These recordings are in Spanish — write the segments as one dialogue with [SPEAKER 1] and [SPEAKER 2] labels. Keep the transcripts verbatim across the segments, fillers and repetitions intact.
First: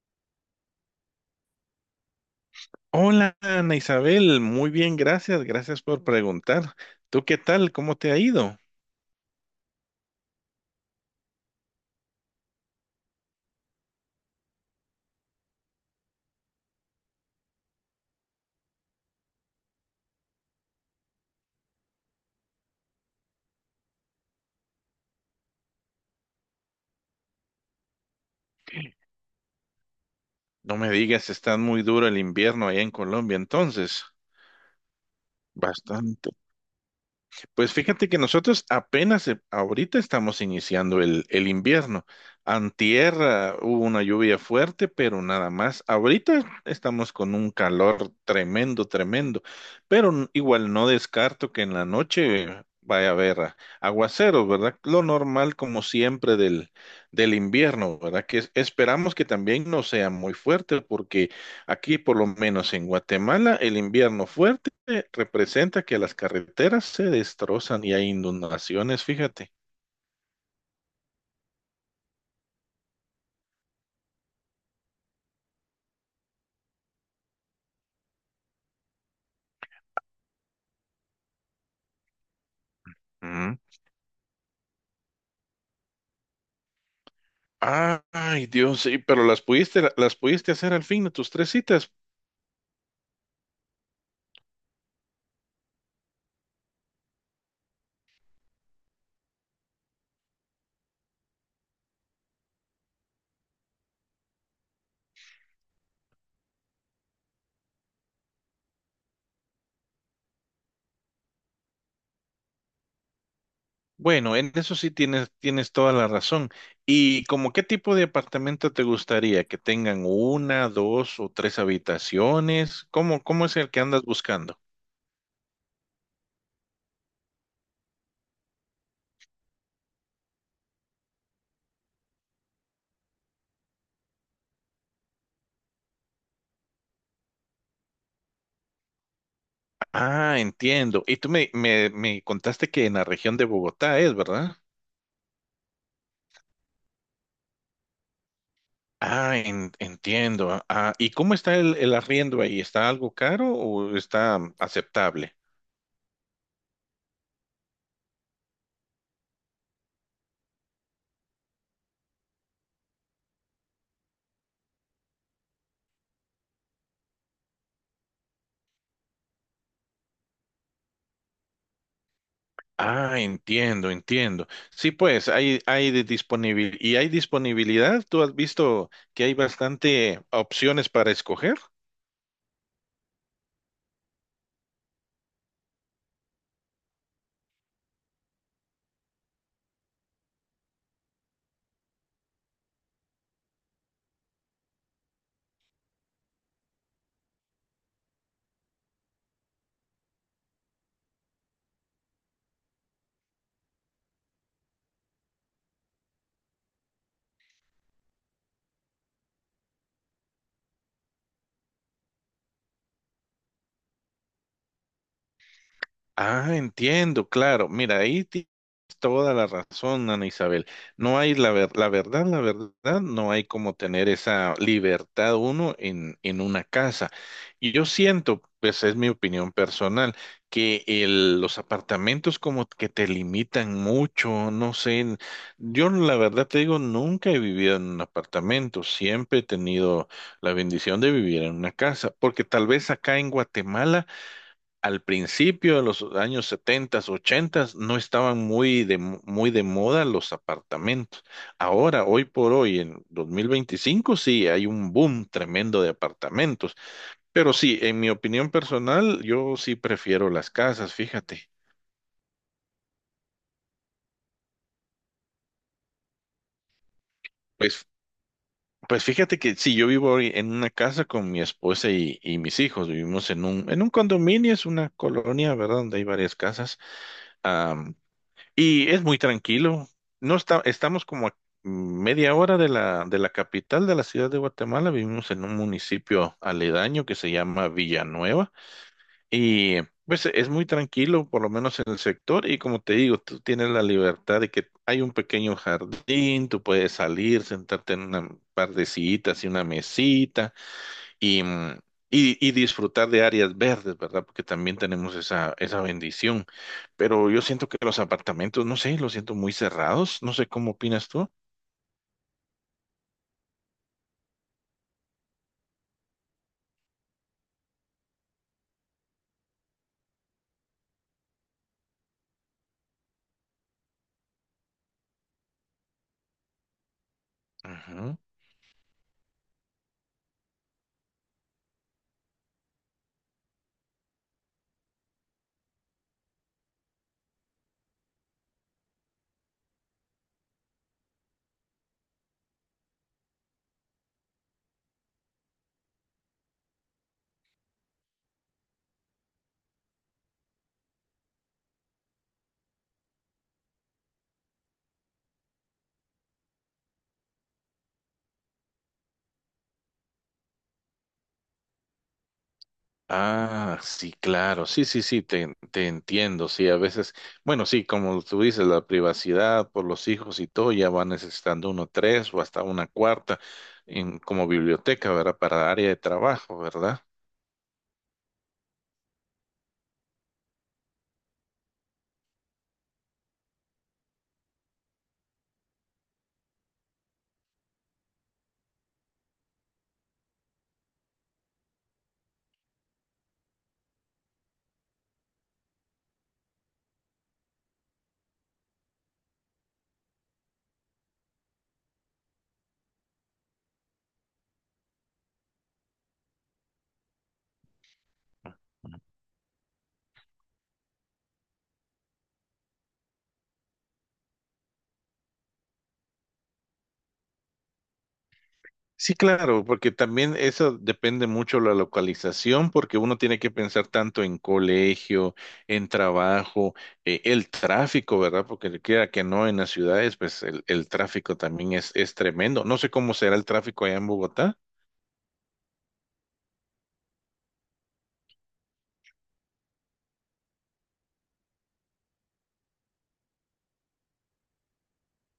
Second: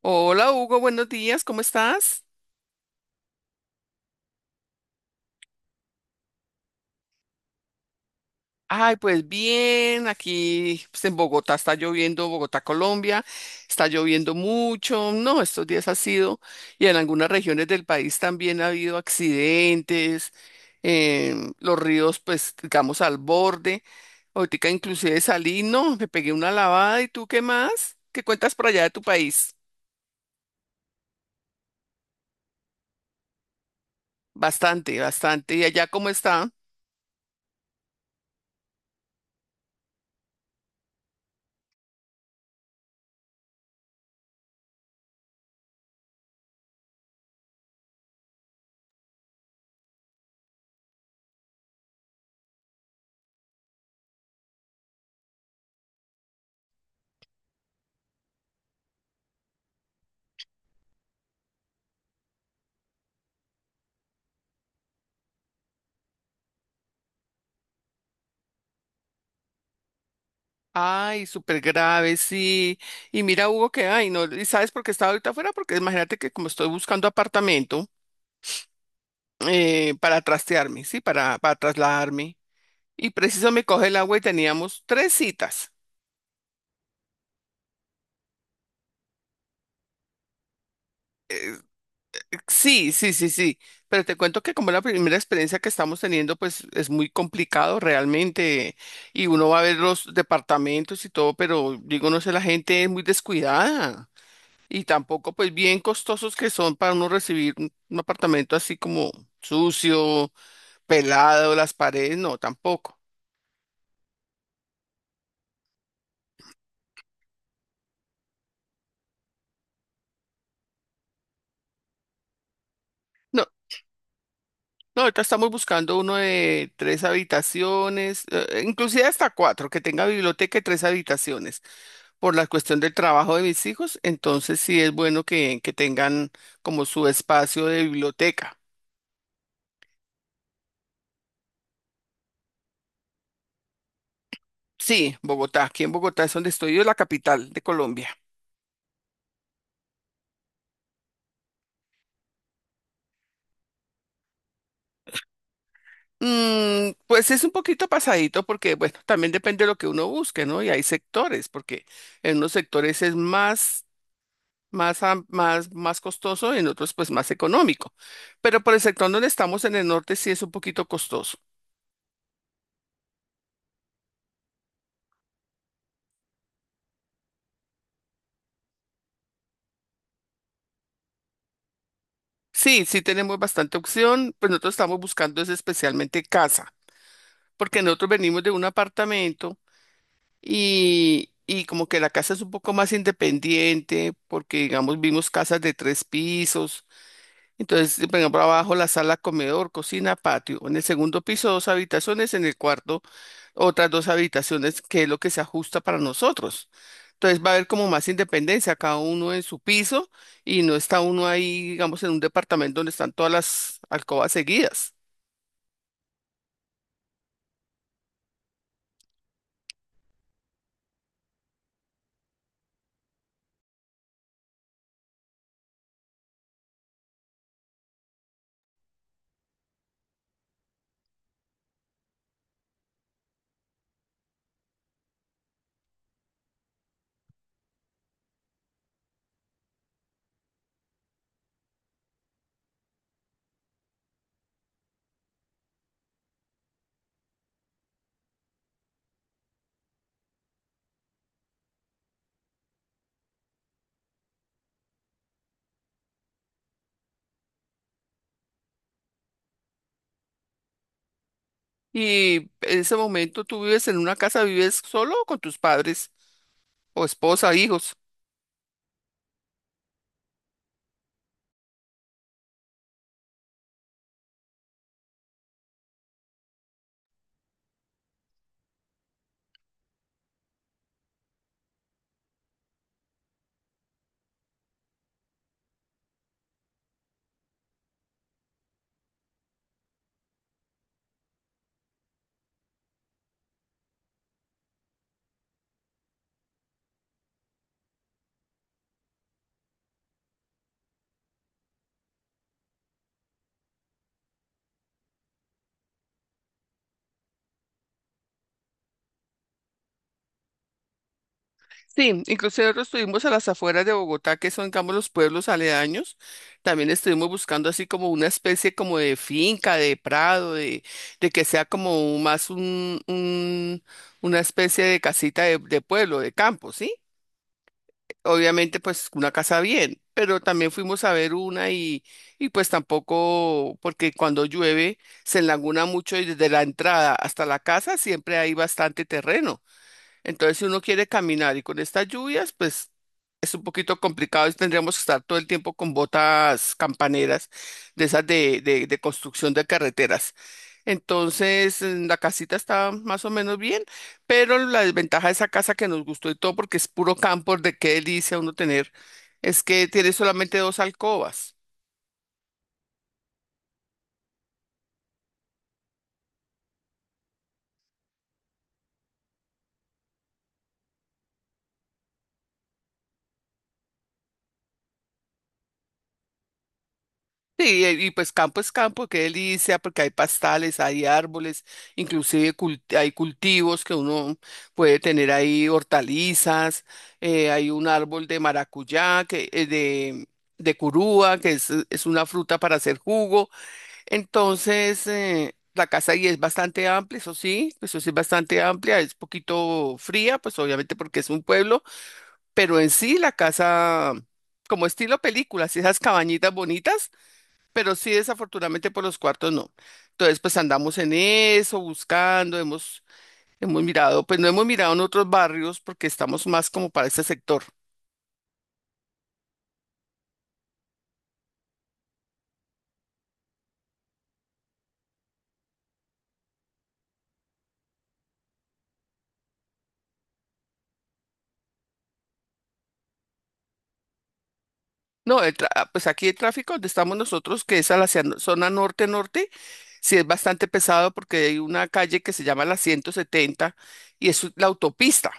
[SPEAKER 1] Hola Hugo, buenos días, ¿cómo estás?
[SPEAKER 2] Hola, Ana Isabel, muy bien, gracias, gracias por preguntar. ¿Tú qué tal? ¿Cómo te ha ido?
[SPEAKER 1] Ay, pues bien, aquí pues, en Bogotá está lloviendo, Bogotá, Colombia, está lloviendo mucho, no, estos días ha sido, y en algunas regiones del país también ha habido accidentes, em, los ríos pues digamos al borde, ahorita inclusive salí, no, me pegué una lavada. ¿Y tú qué más? ¿Qué cuentas por allá de tu país?
[SPEAKER 2] No me digas, está muy duro el invierno allá en Colombia, entonces.
[SPEAKER 1] Bastante, bastante, ¿y allá cómo
[SPEAKER 2] Bastante.
[SPEAKER 1] está?
[SPEAKER 2] Pues fíjate que nosotros apenas eh, ahorita estamos iniciando el, el invierno. Antier, ah, hubo una lluvia fuerte, pero nada más. Ahorita estamos con un calor tremendo, tremendo. Pero n- igual no descarto que en la noche vaya a haber ah, aguaceros, ¿verdad? Lo normal como siempre del, del invierno, ¿verdad? Que es- esperamos que también no sea muy fuerte. Aquí, por lo menos en Guatemala, el invierno fuerte representa que las carreteras se destrozan y hay inundaciones, fíjate.
[SPEAKER 1] Ay, súper grave, sí. Y mira, Hugo, que, ay, no, ¿y sabes por qué estaba ahorita afuera? Porque imagínate que como estoy buscando apartamento eh, para trastearme, sí, para, para trasladarme. Y preciso
[SPEAKER 2] Mm.
[SPEAKER 1] me coge el agua y teníamos tres citas.
[SPEAKER 2] Ay, Dios, sí, pero las pudiste, las pudiste hacer al fin de tus tres citas.
[SPEAKER 1] Sí, sí, sí, sí. Pero te cuento que como la primera experiencia que estamos teniendo, pues es muy complicado realmente. Y uno va a ver los departamentos y todo, pero digo, no sé, la gente es muy descuidada. Y tampoco, pues bien costosos que son para uno recibir un un apartamento así como sucio, pelado, las paredes, no, tampoco.
[SPEAKER 2] Bueno, en eso sí tienes, tienes toda la razón. ¿Y como qué tipo de apartamento te gustaría? ¿Que tengan una, dos o tres habitaciones? ¿Cómo, cómo
[SPEAKER 1] No,
[SPEAKER 2] es el que andas buscando?
[SPEAKER 1] no, ahorita estamos buscando uno de tres habitaciones, eh, eh, inclusive hasta cuatro, que tenga biblioteca y tres habitaciones, por la cuestión del trabajo de mis hijos, entonces sí es bueno que, que tengan como su espacio de biblioteca.
[SPEAKER 2] Ah, entiendo. Y tú me, me, me contaste que en la región de Bogotá es, ¿verdad?
[SPEAKER 1] Sí, Bogotá, aquí en Bogotá es donde estoy yo, la capital de Colombia.
[SPEAKER 2] Ah, en- entiendo. Ah, ¿y cómo está el, el arriendo ahí? ¿Está algo caro o está mm, aceptable?
[SPEAKER 1] Mm, pues es un poquito pasadito porque, bueno, también depende de lo que uno busque, ¿no? Y hay sectores, porque en unos sectores es más, más, am- más, más costoso y en otros pues más económico. Pero por el sector donde estamos en el norte sí es un poquito costoso.
[SPEAKER 2] Ah, entiendo, entiendo. Sí, pues hay, hay de disponibilidad y hay disponibilidad. ¿Tú has visto que hay bastante opciones para escoger?
[SPEAKER 1] Sí, sí tenemos bastante opción, pues nosotros estamos buscando es especialmente casa, porque nosotros venimos de un apartamento y, y como que la casa es un poco más independiente, porque digamos vimos casas de tres pisos. Entonces, siempre en- abajo la sala, comedor, cocina, patio. En el segundo piso, dos habitaciones. En el cuarto, otras dos habitaciones, que es lo que se ajusta para nosotros. Entonces, va a haber como más independencia, cada uno en su piso y no está uno ahí, digamos, en un departamento donde están todas las alcobas seguidas.
[SPEAKER 2] Ah, entiendo, claro. Mira, ahí tienes toda la razón, Ana Isabel. No hay la ver- La verdad, la verdad, no hay como tener esa libertad uno en, en una casa. Y yo siento, pues es mi opinión personal, que el- los apartamentos como que te limitan mucho, no sé. Yo la verdad te digo, nunca he vivido en un apartamento, siempre he tenido la bendición de vivir en una casa, porque tal vez acá en Guatemala al principio de los años setenta, ochenta, no estaban muy de, muy de moda los apartamentos. Ahora, hoy por hoy, en dos mil veinticinco, sí, hay un boom tremendo de apartamentos. Pero sí, en mi opinión personal, yo sí prefiero las casas, fíjate.
[SPEAKER 1] Y en ese momento, ¿tú vives en una casa, vives solo o con tus padres o esposa,
[SPEAKER 2] Pues,
[SPEAKER 1] hijos?
[SPEAKER 2] pues fíjate que sí, yo vivo hoy en una casa con mi esposa y, y mis hijos. Vivimos en un, en un condominio, es una colonia, ¿verdad? Donde hay varias casas. Y es muy tranquilo. No está, Estamos como a media hora de la, de la capital de la ciudad de Guatemala. Vivimos en un municipio aledaño que se llama Villanueva. Y pues es muy tranquilo, por lo menos en el sector. Y como te digo, tú tienes la libertad de que hay un pequeño jardín, tú puedes salir, sentarte en una par de sillitas y una mesita y, mm, y- y disfrutar de áreas verdes, ¿verdad? Porque también tenemos esa, esa bendición. Pero yo siento que los apartamentos, no sé, los siento muy cerrados. No sé cómo opinas tú.
[SPEAKER 1] Sí, inclusive nosotros estuvimos a las afueras de Bogotá, que son, digamos, los pueblos aledaños. También estuvimos buscando así como una especie como de finca, de prado, de, de que sea como más un, un- una especie de casita de, de pueblo, de campo, ¿sí?
[SPEAKER 2] Ujú.
[SPEAKER 1] Obviamente, pues una casa bien, pero también fuimos a ver una y, y pues tampoco, porque cuando llueve se enlaguna mucho y desde la entrada hasta la casa siempre hay bastante terreno. Entonces, si uno quiere caminar y con estas lluvias, pues es un poquito complicado y tendríamos que estar todo el tiempo con botas campaneras de esas de, de, de construcción de carreteras. Entonces, mm, la casita está más o menos bien, pero la desventaja de esa casa que nos gustó y todo, porque es puro campo, de qué delicia uno tener, es que tiene solamente dos alcobas.
[SPEAKER 2] Ah, sí, claro, sí, sí, sí, te, te entiendo, sí, a veces, bueno, sí, como tú dices, la privacidad por los hijos y todo, ya va necesitando uno tres o hasta una cuarta en, como biblioteca, ¿verdad? Para área de trabajo, ¿verdad?
[SPEAKER 1] Sí, y, y pues campo es campo, qué delicia, porque hay pastales, hay árboles, inclusive cult- hay cultivos que uno puede tener ahí, hortalizas, eh, hay un árbol de maracuyá, que, eh, de, de curúa, que es, es una fruta para hacer jugo. Entonces, eh, la casa ahí es bastante amplia, eso sí, eso sí es bastante amplia, es poquito fría, pues obviamente porque es un pueblo, pero en sí la casa, como estilo películas, esas cabañitas bonitas. Pero sí, desafortunadamente por los cuartos no. Entonces, pues andamos en eso, buscando, hemos, hemos mirado, pues no hemos mirado en otros barrios porque estamos más como para ese sector.
[SPEAKER 2] Sí, claro, porque también eso depende mucho de la localización, porque uno tiene que pensar tanto en colegio, en trabajo, eh, el tráfico, ¿verdad? Porque quiera que no, en las ciudades, pues el, el tráfico también es, es tremendo. No sé cómo será el tráfico allá en Bogotá.
[SPEAKER 1] No, el tra- ah, pues aquí el tráfico donde estamos nosotros, que es a la hacia- no, zona norte-norte, sí es bastante pesado porque hay una calle que se llama la ciento setenta y es la autopista.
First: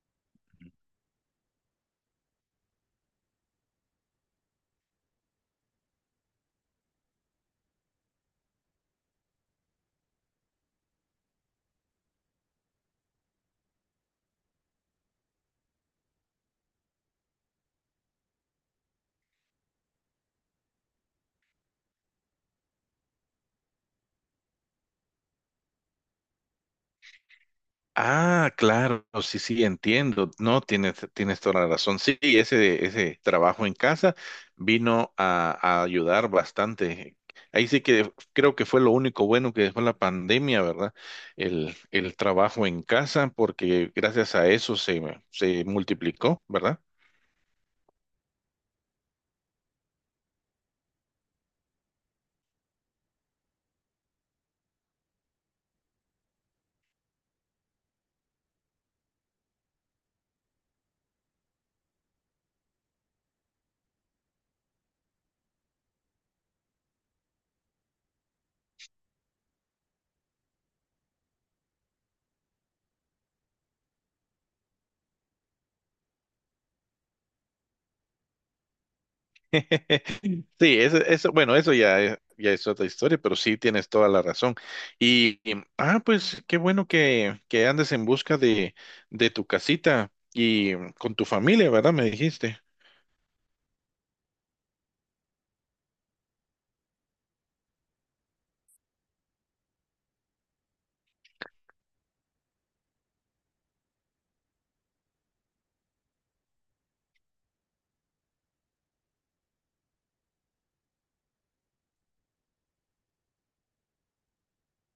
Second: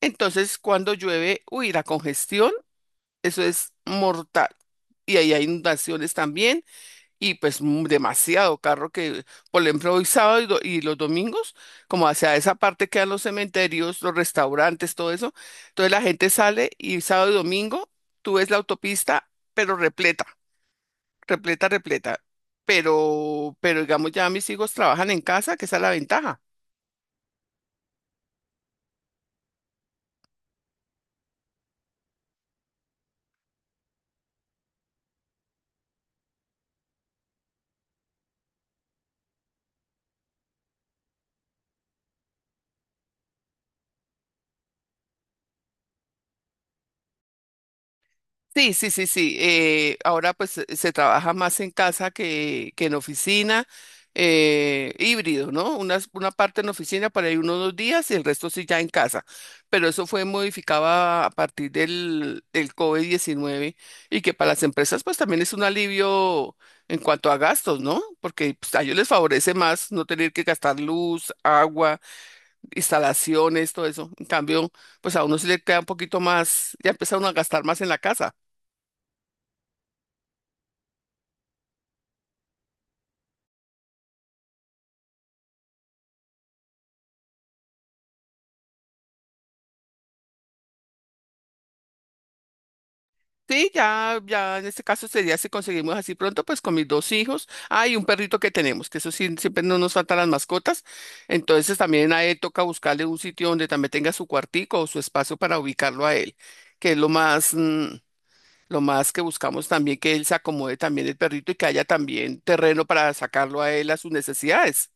[SPEAKER 1] Entonces, cuando llueve, uy, la congestión, eso es mortal. Y ahí hay inundaciones también. Y pues mm, demasiado carro que, por ejemplo, hoy sábado y, do- y los domingos, como hacia esa parte quedan los cementerios, los restaurantes, todo eso. Entonces la gente sale y sábado y domingo tú ves la autopista, pero repleta, repleta, repleta. Pero, pero digamos, ya mis hijos trabajan en casa, que esa es la ventaja.
[SPEAKER 2] Ah, claro, sí, sí, entiendo. No, tienes, tienes toda la razón. Sí, ese, ese trabajo en casa vino a, a ayudar bastante. Ahí sí que creo que fue lo único bueno que dejó la pandemia, ¿verdad? El, el trabajo en casa, porque gracias a eso se, se multiplicó, ¿verdad?
[SPEAKER 1] Sí, sí, sí, sí. Eh, ahora pues se se trabaja más en casa que, que en oficina, eh, híbrido, ¿no? Una, una parte en oficina para ahí unos dos días y el resto sí ya en casa. Pero eso fue modificado a, a partir del, del covid diecinueve y que para las empresas pues también es un alivio en cuanto a gastos, ¿no? Porque pues, a ellos les favorece más no tener que gastar luz, agua, instalaciones, todo eso. En cambio, pues a uno sí le queda un poquito más, ya empieza uno a gastar más en la casa.
[SPEAKER 2] Sí, eso, eso, bueno, eso ya, es- ya es otra historia, pero sí tienes toda la razón. Y, y, ah, pues qué bueno que, que andes en busca de, de tu casita y mm, con tu familia, ¿verdad? Me dijiste.
[SPEAKER 1] Sí, ya, ya en este caso sería si conseguimos así pronto, pues con mis dos hijos. Ah, y un perrito que tenemos, que eso sí, siempre no nos faltan las mascotas. Entonces también a él toca buscarle un sitio donde también tenga su cuartico o su espacio para ubicarlo a él, que es lo más, mm, lo más que buscamos también, que él se acomode también el perrito y que haya también terreno para sacarlo a él a sus necesidades.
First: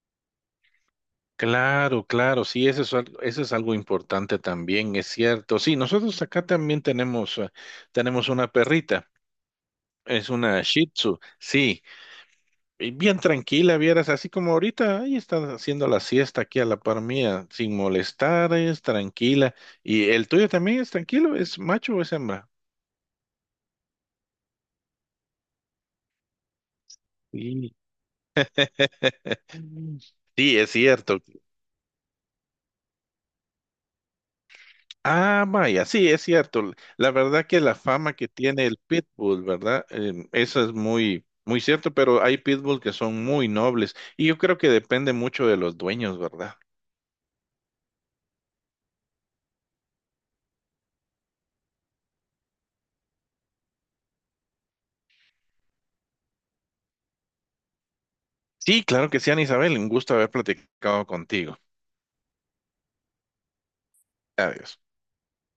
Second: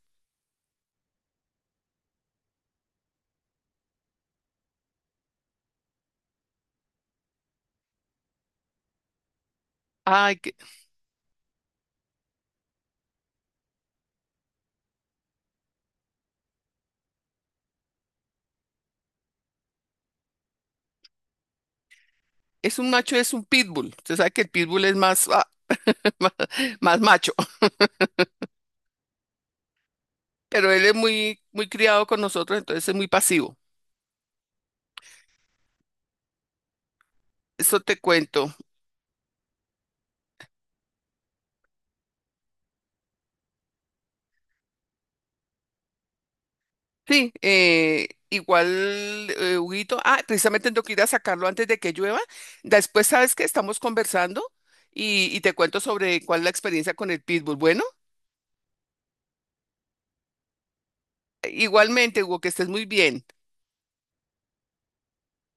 [SPEAKER 2] Claro, claro, sí, eso es, al- eso es algo importante también, es cierto. Sí, nosotros acá también tenemos, eh, tenemos una perrita, es
[SPEAKER 1] Ay, que
[SPEAKER 2] una Shih Tzu, sí. Y bien tranquila, vieras, así como ahorita, ahí están haciendo la siesta aquí a la par mía, sin molestar, es tranquila. ¿Y el tuyo también es tranquilo? ¿Es macho o es hembra?
[SPEAKER 1] es un macho, es un pitbull. Usted sabe que el pitbull es más, ah, más más macho.
[SPEAKER 2] Sí. Sí, es
[SPEAKER 1] Pero él es
[SPEAKER 2] cierto.
[SPEAKER 1] muy, muy criado con nosotros, entonces es muy pasivo.
[SPEAKER 2] Ah, vaya, sí, es cierto. La verdad que la
[SPEAKER 1] Eso te
[SPEAKER 2] fama que
[SPEAKER 1] cuento.
[SPEAKER 2] tiene el pitbull, ¿verdad? Em, eso es muy, muy cierto, pero hay pitbull que son muy nobles y yo creo que depende mucho de los dueños, ¿verdad?
[SPEAKER 1] Sí, eh, igual, eh, Huguito, ah, precisamente tengo que ir a sacarlo antes de que llueva. Después sabes que estamos conversando y, y te cuento sobre cuál es la experiencia con el pitbull. Bueno,
[SPEAKER 2] Sí, claro que sí, Ana Isabel, un gusto haber platicado contigo.
[SPEAKER 1] igualmente, Hugo, que estés muy bien.
[SPEAKER 2] Adiós.